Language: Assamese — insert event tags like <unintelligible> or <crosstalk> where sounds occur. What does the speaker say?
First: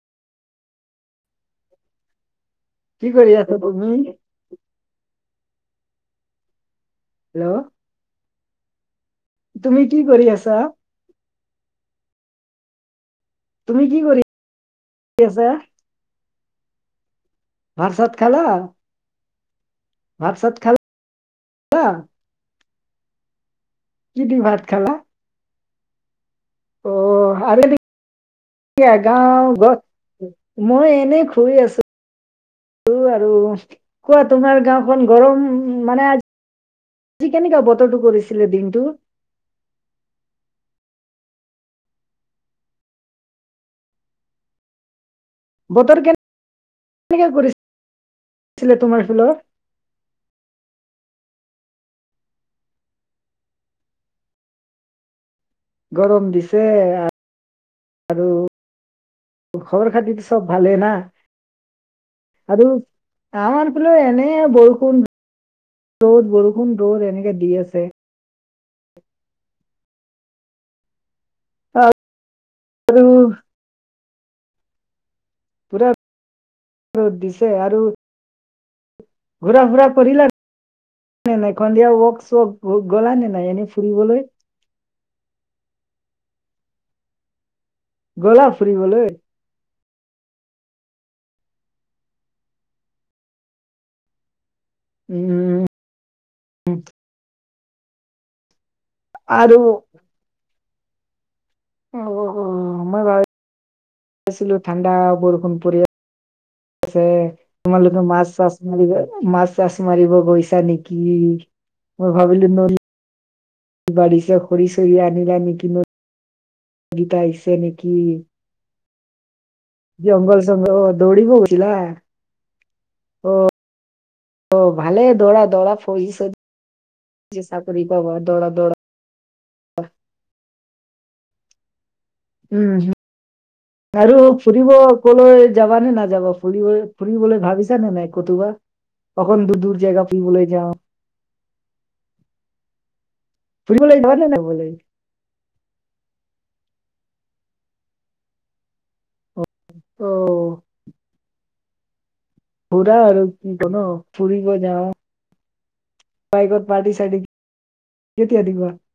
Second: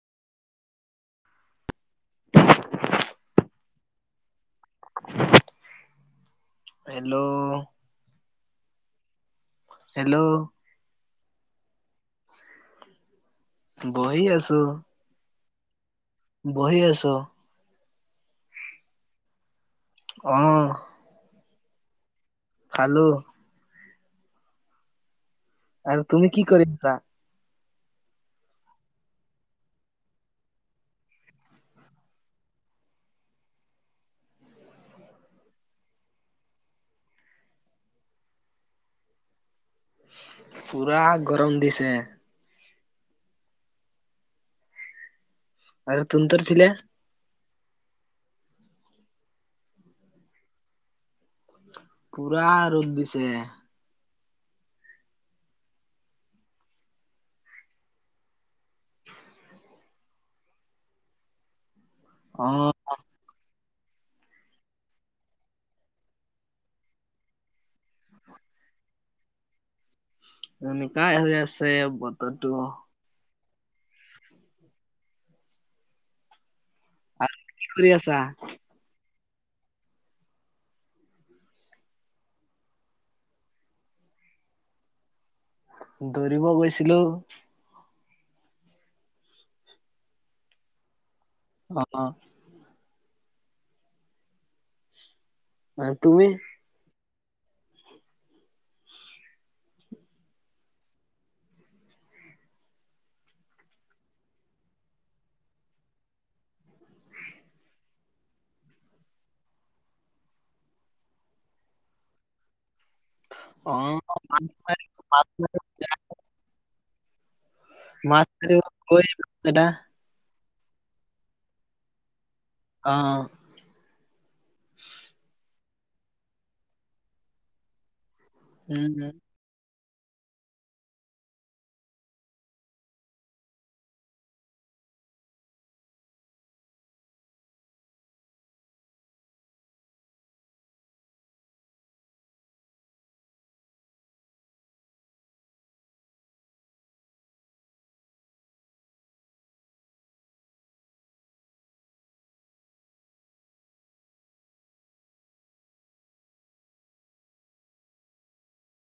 <unintelligible> কি কৰি আছা তুমি? হেল্ল'ও হেল্ল' তুমি কি হেল্ল' কৰি আছা? তুমি কি বহি কৰি আছো আছা? বহি আছোঁ। ভাত চাত খালা? ভাত অ। চাত খালা? খালোঁ। কি দি ভাত খালা? আৰু তুমি কি কৰিছা অ' আৰু গাওঁ গ, মই এনে শুই আছো। আৰু কোৱা গাওঁখন গৰম মানে আজি আজি কেনেকোৱা বতৰটো কৰিছিলে দিনটো? পুৰা গৰম দিছে। আৰু তুনতন ফিলে? কেনে কৰিছিলে তোমাৰ ফালৰ? পুৰা ৰ'দ দিছে। গৰম দিছে আৰু খবৰ খাতিটো চব ভালে না, অ আৰু আমাৰ ফালে এনে বৰষুণ, ৰ'দ, বৰষুণ, ৰ'দ এনেকে দি আছে। এনেকাই হৈ আছে বতৰটো। আৰু পুৰা ৰ'দ দিছে কি আৰু কৰি আছা ঘূৰা ফুৰা কৰিলা নাই, সন্ধিয়া ৱক চক গলা নে নাই এনেই ফুৰিবলৈ? দৌৰিব গৈছিলো। গলা ফুৰিবলে? অ' অ'। উম উম। আৰু তুমি? আৰু মই ভাবিছিলো ঠাণ্ডা বৰষুণ পৰি আছে। তোমালোকে মাছ চাছ মাৰিব মাছ চাছ মাৰিব গৈছা নেকি? মই ভাবিলো ন অ বাঢ়িছে মাছ খৰি মাছ চৰি আনিলা মাছ নেকি? গোটাইছে নেকি? <unintelligible> লেদা জংঘল চ‍ংঘল দৌৰিব গৈছিলা? অ' অ' অ' অ' ভালে দৌৰা দৌৰা ফৌজিচন। যি চাকৰি পাবা দৌৰা দৌৰা। উম, উম। উম, হম। আৰু ফুৰিব কলৈ যাবা নে নাযাবা, ফুৰিব ফুৰিবলৈ ভাবিছা নাই কতো বা? অকন দূৰ দূৰ জেগা ফুৰিবলৈ যাওঁ। ফুৰিবলৈ যাব লাগিব। অ'। ফুৰা আৰু কিন্তু ন ফুৰিব যাওঁ। বাইকত পাৰ্টি চাৰটি কেতিয়া দিবা?